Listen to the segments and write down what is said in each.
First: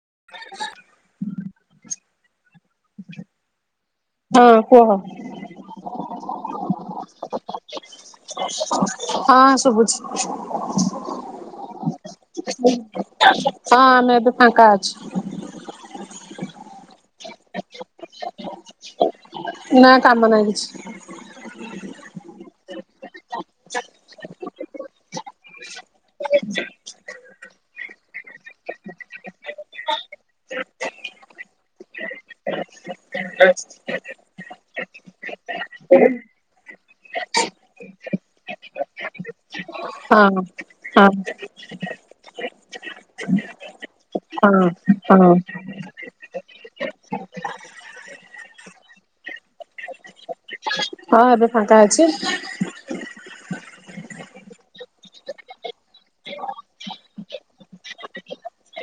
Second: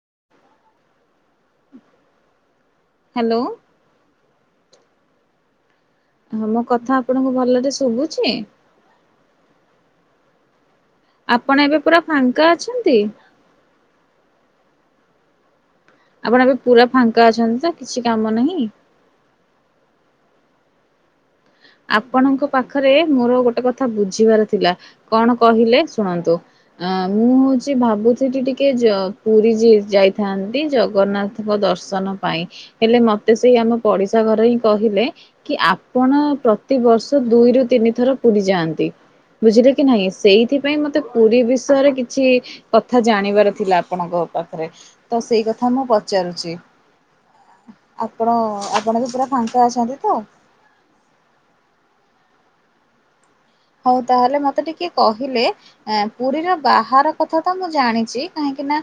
[inaudible] [unintelligible] Hello. ହଁ କୁହ। ହଁ ମୋ କଥା ଆପଣଙ୍କୁ ଭଲରେ ଶୁଭୁଛି। ହଁ ଶୁଭୁଛି ଆପଣ ଏବେ ପୁରା ଫାଙ୍କା ଅଛନ୍ତି। ଫାଙ୍କ ଅଛି। ଆପଣ ଏବେ ପୁରା ଫାଙ୍କା ଅଛନ୍ତି ତ। କିଛି କାମ ନାହିଁ। ନା କାମ ନାହିଁ କିଛି। ଆପଣଙ୍କ। ପାଖରେ ମୋର ଗୋଟେ କଥା ବୁଝିବାର ଥିଲା କଣ କହିଲେ ଶୁଣନ୍ତୁ ଅ ମୁଁ ହଉଛି ଭାବୁଥିଲ ଟିକେ ପୁରୀ ଯାଇଥାନ୍ତି ଜଗନ୍ନାଥଙ୍କ ଦର୍ଶନ ପାଇଁ। ହେଲେ ମତେ ସେଇ ଆମ ପଡିଶା ଘରେ ହିଁ। କହିଲେ। କି ଆପଣ। ପ୍ରତିବର୍ଷ ଦୁଇରୁ ତିନି ଥର ପୁରୀ ଯାଆନ୍ତି। ବୁଝିଲେ କି ନାଇଁ ହଁ ସେଇଥିପାଇଁ ମତେ ହଁ ପୁରୀ ବିଷୟରେ କିଛି କଥା ଜାଣିବାର ଥିଲା ଆପଣଙ୍କ ହଁ ପାଖରେ ତ ହଁ ସେଇ କଥା ମୁଁ ପଚାରୁଛି। ଆପଣ ଆପଣ ବି ପୁରା ଫାଙ୍କା ଅଛନ୍ତି ତ। ହଁ ଏବେ ଫାଙ୍କା ଅଛି। ହଉ ତାହେଲେ ମତେ ଟିକେ କହିଲେ ପୁରୀର ବାହାର କଥା ତ ମୁଁ ଜାଣିଛି କାହିଁକି ନା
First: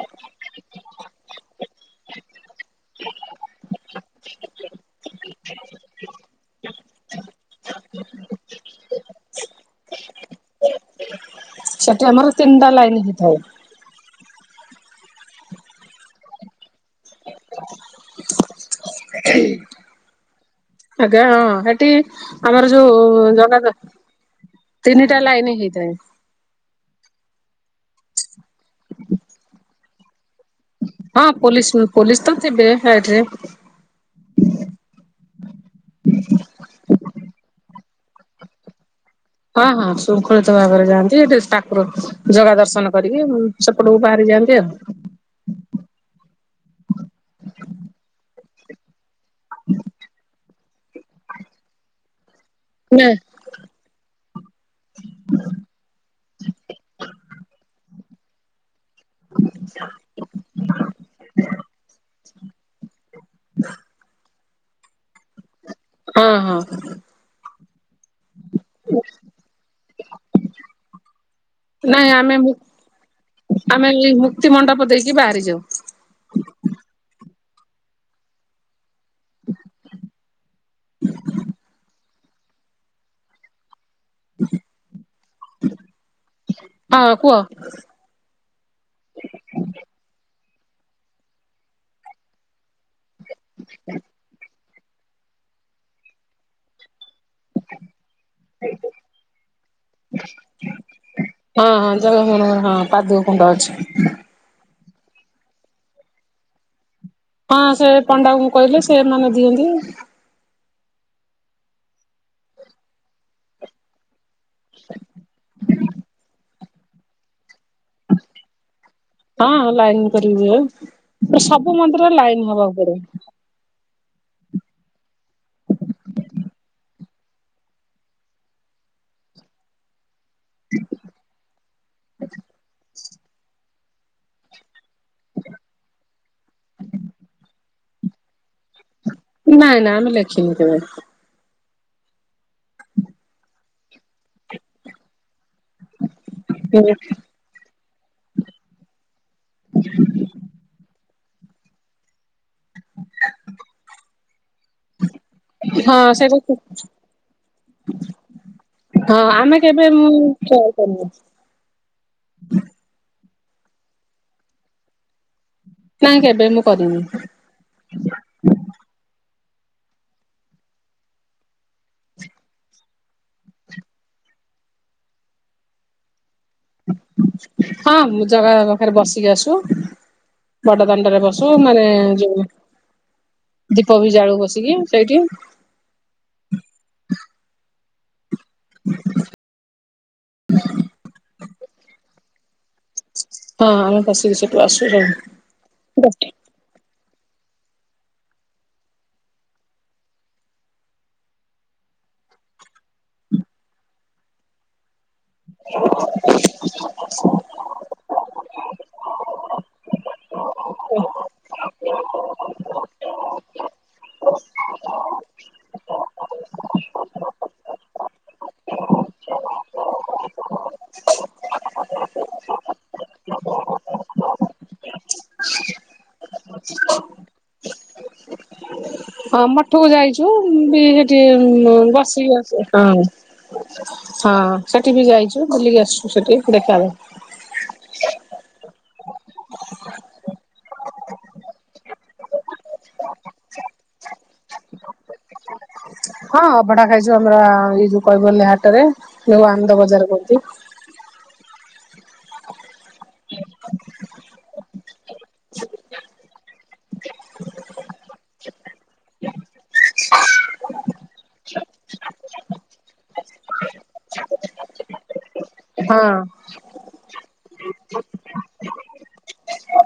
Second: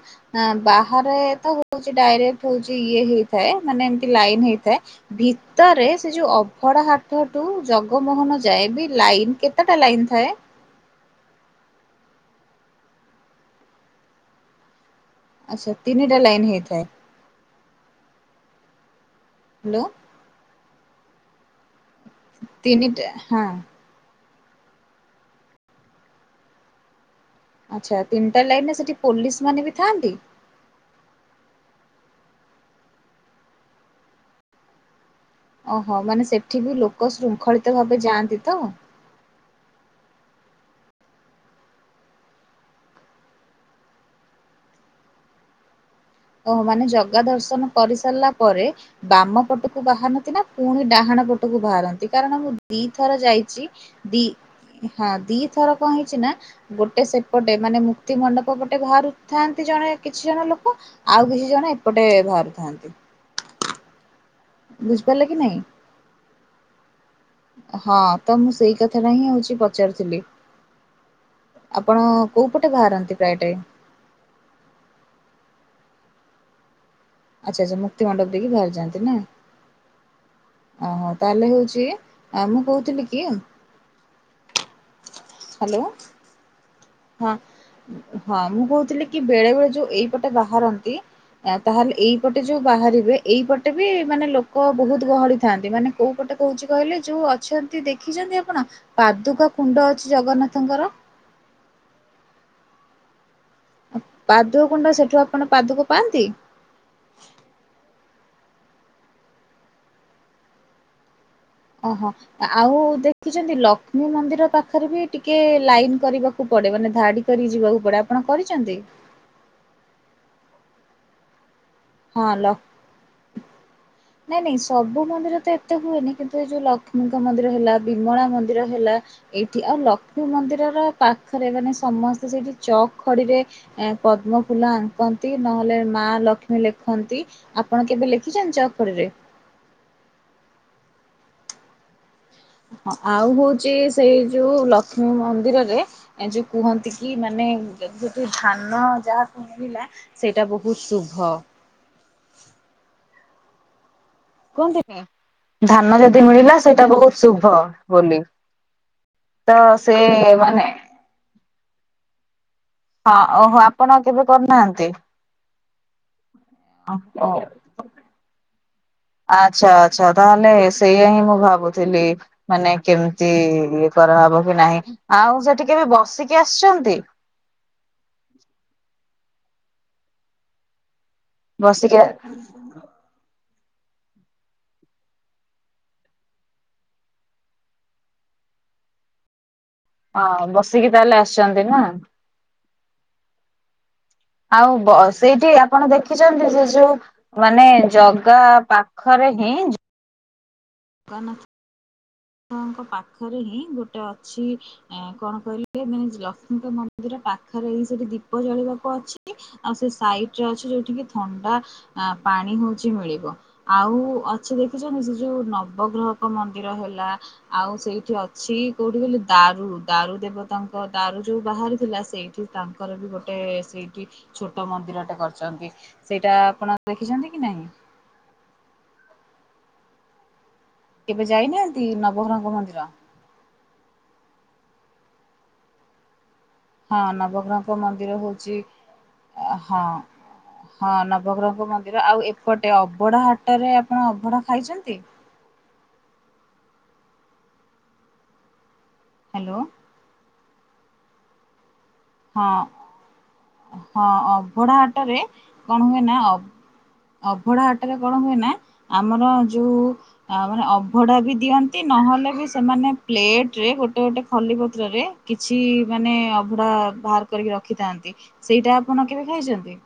ବାହାରେ ତ ହଉଛି ଡାଇରେକ୍ଟ ହଉଛି ଇଏ ହେଇଥାଏ ମାନେ ଏମତି ଲାଇନ ହେଇଥାଏ ଭିତରେ ସେ ଯୋଉ ଅଭଡା ହାଟଠୁ ଜଗମୋହନ ଯାଏ ବି ଲାଇନ କେ। କେତେଟା ଲାଇନ୍ ଥାଏ। ସେଠି ଆମର ତିନିଟା ଲାଇନ୍ ହେଇ ଥାଏ। ଆଚ୍ଛା ତିନିଟା ଲାଇନ ହେଇଥାଏ। ହ୍ୟାଲୋ। ଆଜ୍ଞା ହଁ। ଆମର ତିନିଟା ଯୋଉ ହଁ ଜଗା। ତିନିଟା ଲାଇନ ହେଇଥାଏ। ଆଛା ହଉ ତିନିଟା ଲାଇନ ରେ ସେଠି ପୋଲିସ ମାନେ ବି ଥାନ୍ତି। ହଁ ପୋଲିସ୍ ପୋଲିସ୍ ତ ଥିବେ ସାଇଡ୍ ରେ। ଓହୋ ମାନେ ସେଠି ବି ଲୋକ ଶୃଙ୍ଖଳିତ ଭାବେ ଯାଆନ୍ତି ତ। ହଁ ହଁ ଶୃଙ୍ଖଳିତ ଭାବରେ ଯାଆନ୍ତି ଏଠି ଠାକୁର ଜଗା ଦର୍ଶନ କରିକି ସେପଟକୁ ବାହାରି ଯାଆନ୍ତି ଆଉ। ଓହୋ ମାନେ ଜଗା ଦର୍ଶନ କରିସାରିଲା ପରେ ବାମ ପଟକୁ ବାହାରନ୍ତି ନା ପୁଣି ଡାହାଣ ପଟକୁ ବାହାରନ୍ତି କାରଣ ମୁଁ। ନା ଦିଥର ଯାଇଛି ଦି। ହଁ ଦିଥର କଣ ହେଇଛି ନା ଗୋଟେ ସେପଟେ ମାନେ ମୁକ୍ତି ମଣ୍ଡପ ପଟେ ବାହାରୁଥାନ୍ତି ଜଣେ କିଛି ଜଣ ଲୋକ। ଆଉ କିଛି ଜଣ ଏପଟେ ବାହାରିଥାନ୍ତି। ବୁଝିପାରିଲ କି ନାଇଁ। ହଁ ହଁ। ହଁ ତ ମୁଁ ସେଇ କଥା ଟା ହିଁ ହଉଚି ପଚାରୁିଥିଲି। ନାଇଁ ଆମେ ଆମେ ଆମେ ଏଇ ମୁକ୍ତି ମଣ୍ଡପ ଦେଇକି ବାହାରି ଯାଉ। ଆଚ୍ଛା ଆଚ୍ଛା ମୁକ୍ତିମଣ୍ଡପ ଦେଇକି ବାହାରି ଯାଆନ୍ତି ନା। ଓହୋ ତାହେଲେ ହେଉଚି ମୁଁ କହୁଥିଲି କି ହାଲୋ। ହଁ ହଁ ମୁଁ। କହୁଥିଲି କି ବେଳେ ବେଳେ ଯୋଉ ଏଇପଟେ ବାହାରନ୍ତି ତାହେଲେ ଏଇପଟେ ଯୋଉ ବାହାରିବେ। ଏଇପଟେ ବି ମାନେ ଲୋକ। ଲୋକ ବହୁତ ଗହଳିଥାନ୍ତି ମାନେ କୋଉ ପଟେ କହୁଛି କହିଲେ ଯୋଉ ଅଛନ୍ତି ଦେଖୀ ଦେଖିଛନ୍ତି ଆପଣ ପାଦୁକା କୁଣ୍ଡ ଅଛି ଜଗନ୍ନାଥଙ୍କର? [unintelligible] କୁଣ୍ଡ ଅଛି ପାଦୁକ କୁଣ୍ଡ ସେଠୁ ଆପଣ ପାଦୁକ ପାଆନ୍ତି? ହଁ ସେ ପଣ୍ଡାଙ୍କୁ କହିଲେ ସେମାନେ ଦିଅନ୍ତି। ଅହ ଆଉ ଦେଖିଛନ୍ତି ଲକ୍ଷ୍ମୀ ମନ୍ଦିର ପାଖରେ ବି ଟିକେ ଲାଇନ କରିବାକୁ ପଡେ ମାନେ ଧାଡି କରିକି ଯିବାକୁ ପଡେ ଆପଣ କରିଚନ୍ତି? ହଁ ଲାଇନ୍ କରିବୁ ଯେ ସ ବୁ ମନ୍ଦିର ରେ ହଁ ଲାଇନ ଲ ହବାକୁ ପଡେ। ନାଇଁ ନାଇଁ ସବୁ ମନ୍ଦିର ତ ଏତେ ହୁଏନି କିନ୍ତୁ ଏ ଯୋଉ ଲକ୍ଷ୍ମୀଙ୍କ ମନ୍ଦିର ହେଲା ବିମଳା ମନ୍ଦିର ହେଲା ଏଇଠି ଆଉ ଲ କ୍ଷ୍ମୀ ମନ୍ଦିରର ପାଖରେ ମାନେ ସମସ୍ତେ ସେଇଠି ଚକ୍ ଖଡିରେ ପଦ୍ମ ଫୁଲ ଆଙ୍କନ୍ତି ନହେଲେ ମା ଲକ୍ଷ୍ମୀ ଲେଖନ୍ତି ଆପଣ କେବେ ଲେଖିଚନ୍ତି ଚ ଖଡିରେ? ନାଇଁ ନା ଆମେ ଲେଖିନୁ କେବେ। ଆଉ ହଉଚି ସେଇ ଯୋଉ ଲକ୍ଷ୍ମୀ ମନ୍ଦିର ରେ ରେ ଯୋଉ କୁହନ୍ତି କି ମାନେ ଯୋଉଠି ଧାନ ଯାହାକୁ ମିଳିଲା ସେଇଟା ବହୁତ ସୁ ହଁ [inaudible] [inaudible] କୁହନ୍ତି କି ଧାନ ଯଦି ମିଳିଲା ସେଇଟା ବହୁତ ଶୁଭ ବୋଲି ହଁ [inaudible] ଆମେ ତ କେବେ ସେ ମୁଁ ମାନେ ଟ୍ରାଏ କରିନି। [inaudible] ଅ ଓହୋ ଆପଣ ଆଉ କେବେ କରୁନାହାନ୍ତି? କାଇଁ କେବେ ମୁଁ କରିନି। ଆଚ୍ଛା ଆଚ୍ଛା ତାହେଲେ ସେଇଆ ହିଁ ମୁଁ ଭାବୁଥିଲି ମାନେ କେମିତି ଇଏ କରାହେବ କି ନାହିଁ ଆଉ ସେଠି କେବେ ବସିକି ଆସିଛନ୍ତି? ହଁ ମୁଁ ଜଗାଙ୍କ ପାଖରେ ବସି କି ଆସୁ ବଡ ଦାଣ୍ଡରେ ବସୁ ମାନେ ବସିକି ଯୋଉ ଦୀପ ବି ଜାଳୁ ବସିକି ସେଇଠି [inaudible] [inaudible] ହଁ ବସିକି ତାହେଲେ ଆସିଛନ୍ତି ନା। ହଁ। ବସିକି ସେଠୁ ଆଉ ଆସୁ ଵ ସବୁ। ସେଇଠି ଆପଣ ଦେଖିଛନ୍ତି ସେ ଯୋଉ ମାନେ ଜଗା ପାଖରେ ହିଁ। କଣ? ଙ୍କ ପାଖରେ ହିଁ ଗୋଟେ ଅଛି କଣ। [unintelligible] ଙ୍କ ମନ୍ଦିର ପାଖରେ ହିଁ ସେଠି ଦୀପ ଜଲେଇବାକୁ ଅଛି ଆଉ ସେ ସାଇଡ ରେ ଅଛି ଯୋଉଠିିକି ଥଣ୍ଡା ପାଣି ହଉଛି ମିଳିବ ଆଉ ଅଛ ଦେଖିଛନ୍ତି ସେ ଯୋଉ ନବଗ୍ରହକ ମନ୍ଦିର ହେଲା। ଆଉ ସେଇଠି ଅଛି କୋଉଠି ଗିଲ ଦାରୁ ଦାରୁ ଦେବତାଙ୍କ ଦାରୁ ଯୋଉ ବାହାରି ଥିଲା ସେଇଠି ତାଙ୍କର ବି ଗୋଟେ ସେଇଠି ଛୋଟ ମନ୍ଦିରଟା କରିଛନ୍ତି ସେଇଟା ଆପଣ ଦେଖିଛନ୍ତି କି ନାହିଁ? ହଁ ମଠକୁ ଯାଇଛୁ। ବି ସେଠି କେବେ ଯାଇନାହାନ୍ତି ବସିକି ନବଗ୍ରହଙ୍କ ମନ୍ଦିର? ଆସିବ। ହଁ ସେଠି ବି ଯାଇଛୁ ବୁଲିକି ଆସିଛୁ ସେଠି। ଦେଖା ହଁ ନବଗ୍ରହଙ୍କ ମ ମନ୍ଦିର ହଉଛି ହଁ ହଁ ନବଗ୍ରହଙ୍କ ମନ୍ଦିର ଆଉ ଏପଟେ ଅବଢା ହାଟରେ ଆପଣ ଅବଢା ଖାଇଛନ୍ତି? ହଁ ଅଭଡା ଖାଇଛୁ ଆମର ଏଇ ଯୋଉ କହିବ ହାଟ ରେ। ଯଉ ହ୍ୟାଲୋ ଆନନ୍ଦ ବଜାର କହୁନ୍ତି। [unintelligible] ହଁ ହଁ ଅଭଢା ହାଟରେ କଣ ହୁଏ ନା ଅଭଢା ହାଟରେ କଣ ହୁଏ ନା ଆମର ଯୋଉ ମାନେ ଅଭଢା ବି ଦିଅନ୍ତି ନହେଲେ ବି ସେମାନେ ପ୍ଲେଟରେ ଗୋଟେ ଗୋଟେ ଖଲି ପତ୍ରରେ କିଛି ହଁ ମାନେ ଅଭଢା ବାହାର କରିକି ରଖିଥାନ୍ତି ସେଇଟା ଆପଣ କେବେ ଖାଇଛନ୍ତି?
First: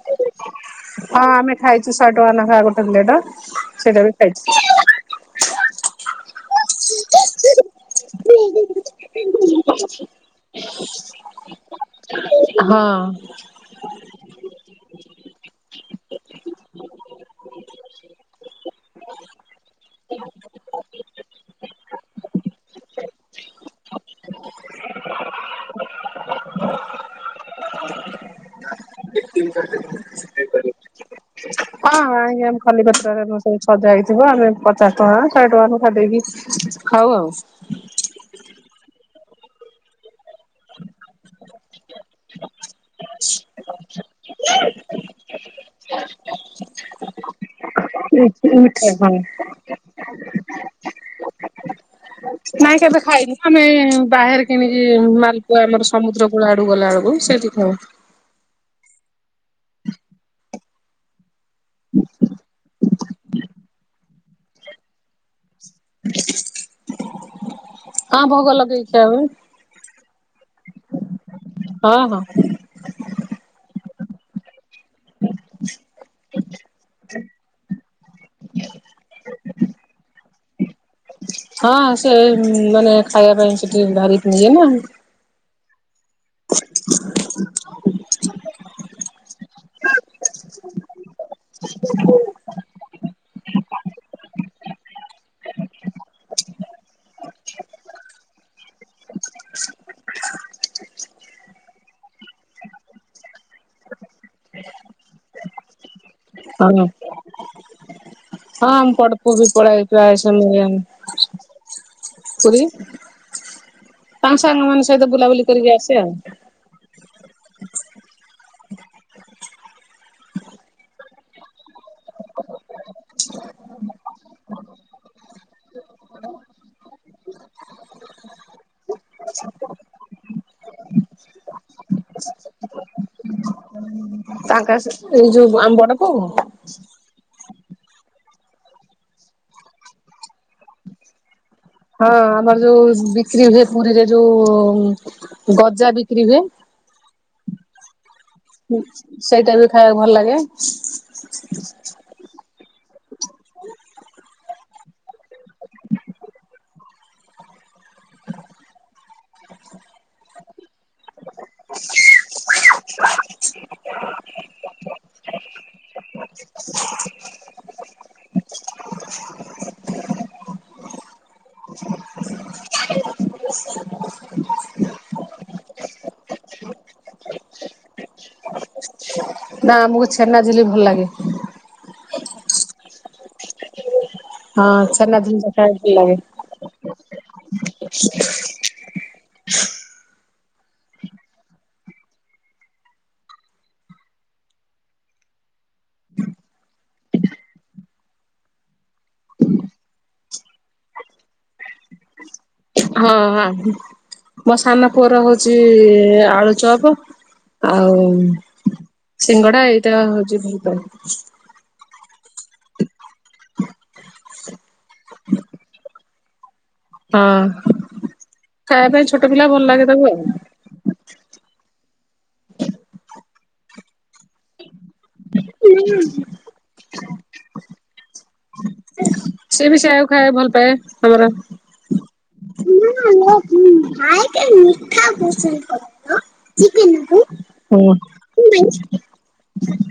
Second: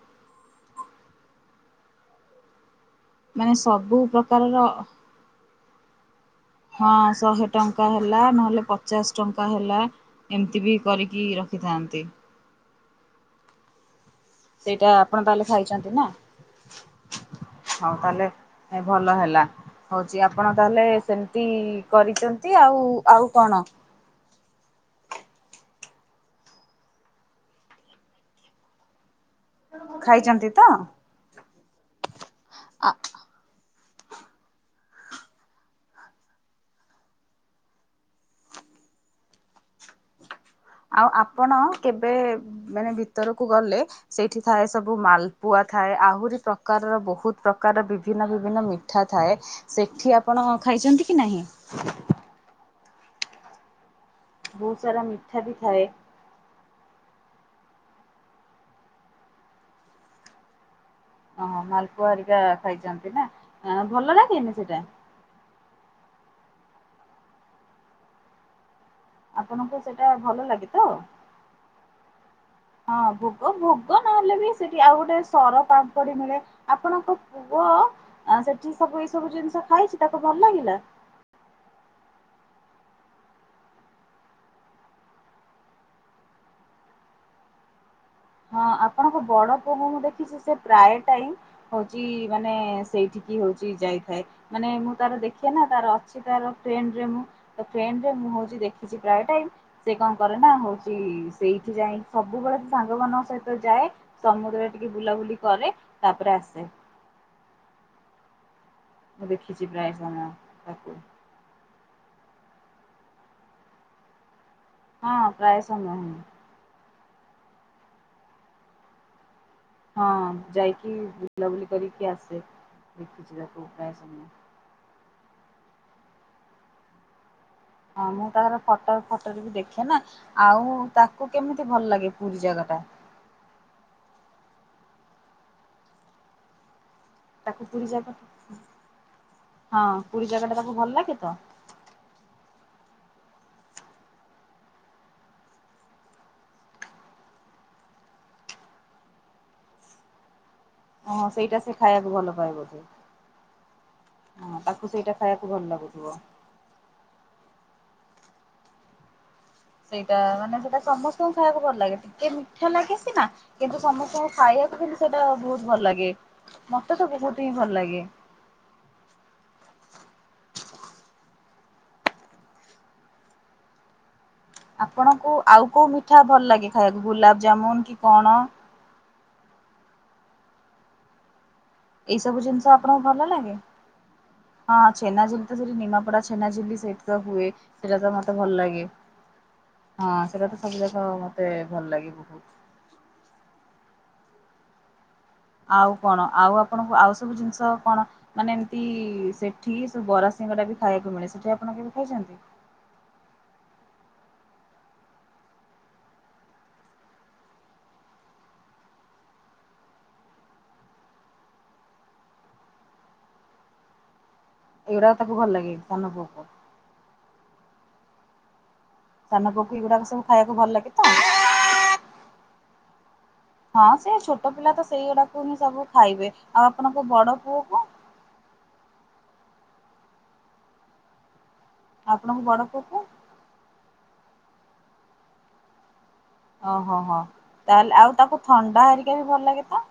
ହଁ ଆମେ ଖାଇଛୁ ସଏଟଙ୍କା ନେଖା ଗୋ ମାନେ ସବୁ ସେଇଟାବି ପ୍ରକାରର ଖାଇଛି। ହଁ ଶହେ ଟଙ୍କା ହେଲା ନହେଲେ ପଚାଶ ଟଙ୍କା ହେଲା ଏମିତି ବି କରିକି ରଖିଥାନ୍ତି। ହଁ। ସେଇଟା ଆପଣ ତାହଲେ ଖାଇଛନ୍ତି ନା ହଉ ତାହେଲେ ଏ ଭଲ ହେଲା ହଉଛି ଆପଣ ତାହେଲେ ସେମିତି କରିଛନ୍ତି ଆଉ ଆଉ କଣ? ଖାଇଛନ୍ତି ତ? ହଁ। ଆ [unintelligible] ସଜା ହେଇଥିବ ଆମେ ପଚାଶ ଟଙ୍କା ଶହେ ଟଙ୍କା ଲେଖା ଦେଇକି ଖାଉ ଆଉ। ଆଉ ଆପଣ କେବେ ମାନେ ଭିତରକୁ ଗଲେ ସେଇଠି ଥାଏ ସବୁ ମାଲପୁଆ ଥାଏ ଆହୁରି ପ୍ରକାରର ବହୁତ ପ୍ରକାର ପ୍ରକାର ବିଭିନ୍ନ ବିଭିନ୍ନ ମିଠା ଥାଏ ସେଠି ଆପଣ ଖାଇଛନ୍ତି କି ନାହିଁ? ନାଇଁ କେବେ ଖାଇନି ଆମେ ବାହାରେ ବହୁତ କିଣିକି ସାରା ମିଠା ବି ମାଲପୁଆ ଥାଏ। ଆମର ସମୁଦ୍ର କୂଳ ଆଡୁ ଗଲା ବେଳକୁ ସେଠି ହଁ। ଓହୋ ମାଲପୁଆ ହରିକା ଖାଇଛନ୍ତି ନା ଭଲ ନା କିନି ସେଟା? ହଁ ଭୋଗ ଲଗେଇଛି। ଆପଣଙ୍କୁ ସେଇଟା ଭଲ ଲାଗେ? ହଁ। ହଁ ହଁ ହଁ ଭୋଗ ଭୋଗ ନହେଲେ ବି ସେଠି ଆଉ ଗୋଟେ ସର ପାମ୍ପୁଡି ମିଳେ ଆପଣଙ୍କ ପୁଅ ସେଠି ସବୁ ଏଇ ସବୁ ଜିନିଷ ଖାଇଛି ତାକୁ ଭଲ ଲାଗିଲା। ହଁ ସେ ମାନେ ଖାଇବା ପାଇଁ ସେଠି ଧରିକ ନିଏନା। ହଁ ଆପଣଙ୍କ ବଡ ପୁଅ ମୁଁ ଦେଖିଛି ସେ ପ୍ରାୟ ଟାଇମ ହଉଛି ମାନେ ସେଇଠ କିି ହଉଛି ଯାଇଥାଏ ମାନେ ମୁଁ ତାର ଦେଖ ନା ତାର ଅଛି ତାର ଫ୍ରେଣ୍ଡରେ ମୁଁ ଫ୍ରେଣ୍ଡରେ ମୁଁ ହଉଛି ଦେଖିଛି ପ୍ରାୟ ଟାଇ ସେ କଣ କରେ ନା ହଉଛି ସେଇଠି ଯାଇ ସବୁବେଳେ ସାଙ୍ଗ ମାନ ସହିତ ଯାଏ ସମୁଦ୍ର ଟିକେ ବୁଲାବୁଲି କରେ ତାପରେ ଆସେ। ହଁ ହଁ ଆମ ମୁଁ ପପୁ ବି ଦେଖିଛି ପ୍ରାୟ ପଳେଇଥିବା ସମୟ ଆ ତାକୁ। କୁରୀ ପାଞ୍ଚ ସାଙ୍ଗ ମାନଙ୍କ ସହିତ ହଁ ବୁଲାବୁଲି ପ୍ରାୟ କରିକି ସମୟ ଆସେ ଆଉ। ହିଁ ହଁ ଯାଇକି ବୁଲାବୁଲି କରିକି ଆସେ ଦେଖିଛିିବାକୁ ପ୍ରାୟ ସମୟ ହଁ ମୁଁ ତାର ଫଟୋ ଫଟୋରେ ବି ଦେଖେ ନା ଆଉ ତାକୁ କେମିତି ଭଲ ଲାଗେ ପୁରୀ ଜାଗା ଟା ତାଙ୍କ ଏଇ ଯୋଉ ଆମ ବଡ ପୁଅ କୁ ତାକୁ ପୁରୀ ଜାଗା ହଁ ପୁରୀ ଜାଗା ଟା ତାକୁ ଭଲ ଲାଗେ ତ ହଁ ଆମର ଯୋଉ ବିକ୍ରି ହୁଏ ପୁରୀରେ ଯୋଉ ଗଜା ବିକ୍ରି ହୁଏ। ସେଇଟା ବି ଖାଇବାକୁ ଭଲ ଲାଗେ ଓଁ ସେଇଟା ସେ ଖାଇବାକୁ ଭଲ ପାଇବ ସେ ତାକୁ ସେଇଟା ଖାଇବାକୁ ଭଲ ଲାଗୁଥିବ। ସେଇଟା ମାନେ ସେଇଟା ସମସ୍ତଙ୍କୁ ଖାଇବାକୁ ଭଲ ଲାଗେ ଟିକେ ମିଠା ଲାଗେ ସିନା କିନ୍ତୁ ସମସ୍ତଙ୍କୁ ଖାଇବାକୁ ବି ସେଇଟା ବହୁତ ଭଲ ଲାଗେ ମତେ ତ ବହୁତ ହିଁ ଭଲ ଲାଗେ ଆପଣଙ୍କୁ ଆଉ କୋଉ ମିଠା ଭଲ ଲାଗେ ଖାଇବାକୁ ଗୁଲାବଜାମୁନ କି କଣ? ନା ଆମକୁ ଛେନା ଝିଲି ଭଲ ଲାଗେ ଏଇ ସବୁ ଜିନିଷ ଆପଣଙ୍କୁ ଭଲ ଲାଗେ ହଁ ଛେନା ଚେନା ଝିଲି ଝିଲ୍ ଟା ତ ସେରି ଖାଇବାକୁ ଭଲ ଲାଗେ ନିମାପଡ଼ା ଚେନା ଝୀଲ୍ ସହିତ ହୁଏ ସେଟା ତ ମତେ ଭଲ ଲାଗେ, ହଁ ସେଟା ତ ସବୁ ଜକ ମତେ ଭଲ ଲାଗେ ବହୁତ। ଆଉ କଣ ଆଉ ଆପଣଙ୍କୁ ଆଉ ସବୁ ଜିନିଷ କଣ ମାନେ ଏମିତି ସେଠି ସବ ବରା ସିଙ୍ଗ ଟା ବି ଖାଇବାକୁ ମିଳେ ସେଠି ଆପଣ କେବେ ଖାଇଛନ୍ତି। ହଁ ହଁ ମୋ ସାନ ପୁଅର ହଉଛି ଆଳୁ ଚପ ଆଉ ସିଙ୍ଗଡା ଏଇଟା ହଉଛି ଭଳପାଏ। ଏଇଟା ତାକୁ ଭଲ ଲାଗେ ସାନ ପୁଅକୁ ହଁ। ଖାଇବା ପାଇଁ ଛୋଟ ପିଲା ସାନ ଭଲ ପୁଅ କୁ ଲାଗେ ତାକୁ ଏଇଗୁଡାକ ଆଉ ସବୁ ଖାଇବାକୁ ଭଲ ଲାଗେ ତ ହଁ ସେ ଛୋଟ ପିଲା ତ ସେଇଗୁଡାକୁ ହିଁ ସବୁ ଖାଇବେ ଆଉ ଆପଣଙ୍କ ବଡ ପୁଅ କ ସେଏ ବି ସେଆକୁ ଖାଏ ଭଲ ପାାଏ ହେଗୁଡ଼ା ଆପଣଙ୍କୁ ବଡ ପଅକୁ ଭାଇତେ ମିଠା ପସନ୍ଦ କର ଓହୋ ହୋ ଚିକେନକୁ। ହୁଁ ତାହେଲେ ଆଉ ତାକୁ ଥଣ୍ଡା ହଁ ହେରିକା ବି ଭଲ ଲାଗେ ତ।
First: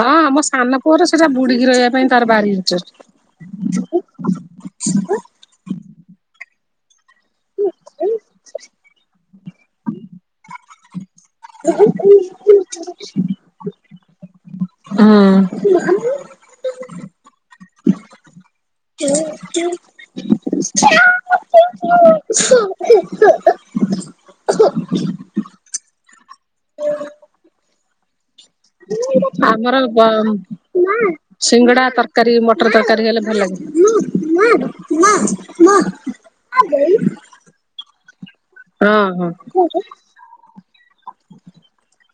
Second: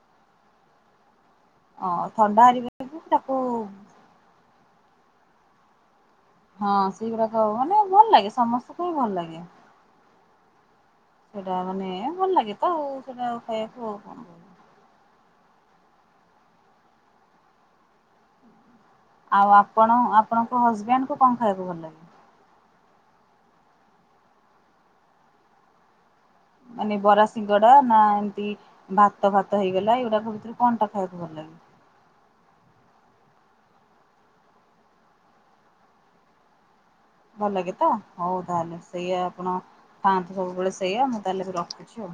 ହଁ ଆମ ସାନ ପୁଅର ସେଟା ବୁଡିକି ଅ ରହିବା ପାଇଁ ତାର ଥଣ୍ଡା ଭାରୀ ହେରିକା ବି ତାକୁ ଇଚ୍ଛା ହଁ। ହଁ। ସେଗୁଡ଼ାକ ମାନେ ଭଲ ଲାଗେ ସମସ୍ତଙ୍କୁ ବି ଭଲ ଲାଗେ ସେଇଟା ମାନେ ଭଲ ଲାଗେ ତ ଆଉ ସେଟା ଖାଇବାକୁ ଆଉ କଣ କହ? ମାମୁଁ। ଆଉ ଆପଣ ଆ ଆପଣଙ୍କ ହଜବେଣ୍ଡଙ୍କୁ କଣ ଖାଇବାକୁ ଭଲ ଲାଗେ? [inaudible] ମାନେ ବରାସିିଙ୍ଗଡା ନା ଏମ୍ ଆମର ବ ଭିତରୁ କଣଟା ଖାଇବାକୁ ଭଲ ଲାଗେ? ସିଙ୍ଗଡା ତରକାରୀ ମଟର ତରକାରୀ ହେଲେ [inaudible] ଭଲ ଲାଗେ ତ ହଉ ତାହେଲେ ହଁ ସେଇଆ ଆପଣ ହଁ। ଥାଆନ୍ତୁ ସବୁବେଳେ ସେଇଆ ମୁଁ ତାହେଲେ ରଖୁଛି ଆଉ